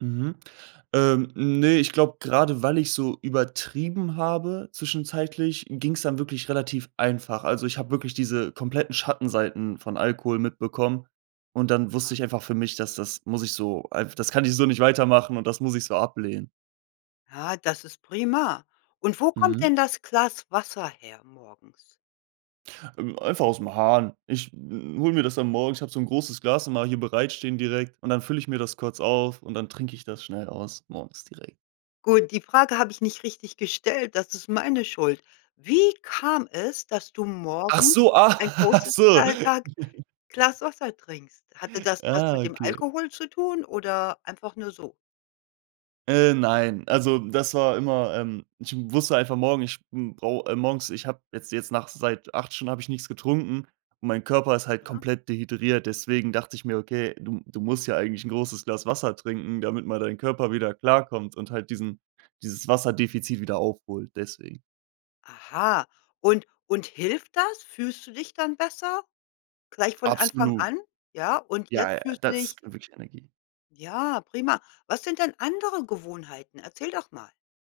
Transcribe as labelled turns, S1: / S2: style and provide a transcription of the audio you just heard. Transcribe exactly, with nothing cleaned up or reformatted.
S1: Mhm. Ähm, ne, ich glaube, grade weil ich so übertrieben habe zwischenzeitlich, ging's dann wirklich relativ einfach. Also, ich habe wirklich diese kompletten Schattenseiten von Alkohol mitbekommen und dann wusste
S2: Aha.
S1: ich einfach für mich, das das muss ich so einf das kann ich so nicht weitermachen und das muss ich so ablehnen.
S2: Ja, das ist prima und wo kommt
S1: Mhm.
S2: denn das Glas Wasser her morgens?
S1: Ähm, einfach aus'm Hahn. Ich hole mir das dann morgens, ich habe so 'n großes Glas immer hier bereitstehen direkt und dann fülle ich mir das kurz auf und dann trinke ich das schnell aus morgens direkt.
S2: Gut, die Frage habe ich nicht richtig gestellt, das ist meine Schuld. Wie kam es, dass du
S1: Ach
S2: morgens
S1: so,
S2: ein
S1: ach
S2: großes
S1: so.
S2: [unintelligible] Glas Wasser trinkst? Hatte das was
S1: Ah,
S2: mit dem
S1: okay.
S2: Alkohol zu tun oder einfach nur so?
S1: Äh, nein, also, das war immer, ähm ich wusste einfach morgen, ich brau äh, morgens, ich habe jetzt jetzt nach seit acht Stunden habe ich nix getrunken und mein Körper ist halt
S2: Mhm.
S1: komplett dehydriert. Deswegen dachte ich mir: „Okay, du m du musst ja eigentlich 'n großes Glas Wasser trinken, damit mal dein Körper wieder klarkommt und halt diesen dieses Wasserdefizit wieder aufholt.“ Deswegen.
S2: Aha, und und hilft das? Fühlst du dich dann besser gleich von Anfang
S1: Absolut.
S2: an? Ja, und
S1: Ja, ja,
S2: jetzt fühlst du
S1: das
S2: dich
S1: ist wirklich Energie.
S2: Ja, prima. Was sind denn andere Gewohnheiten? Erzähl doch mal.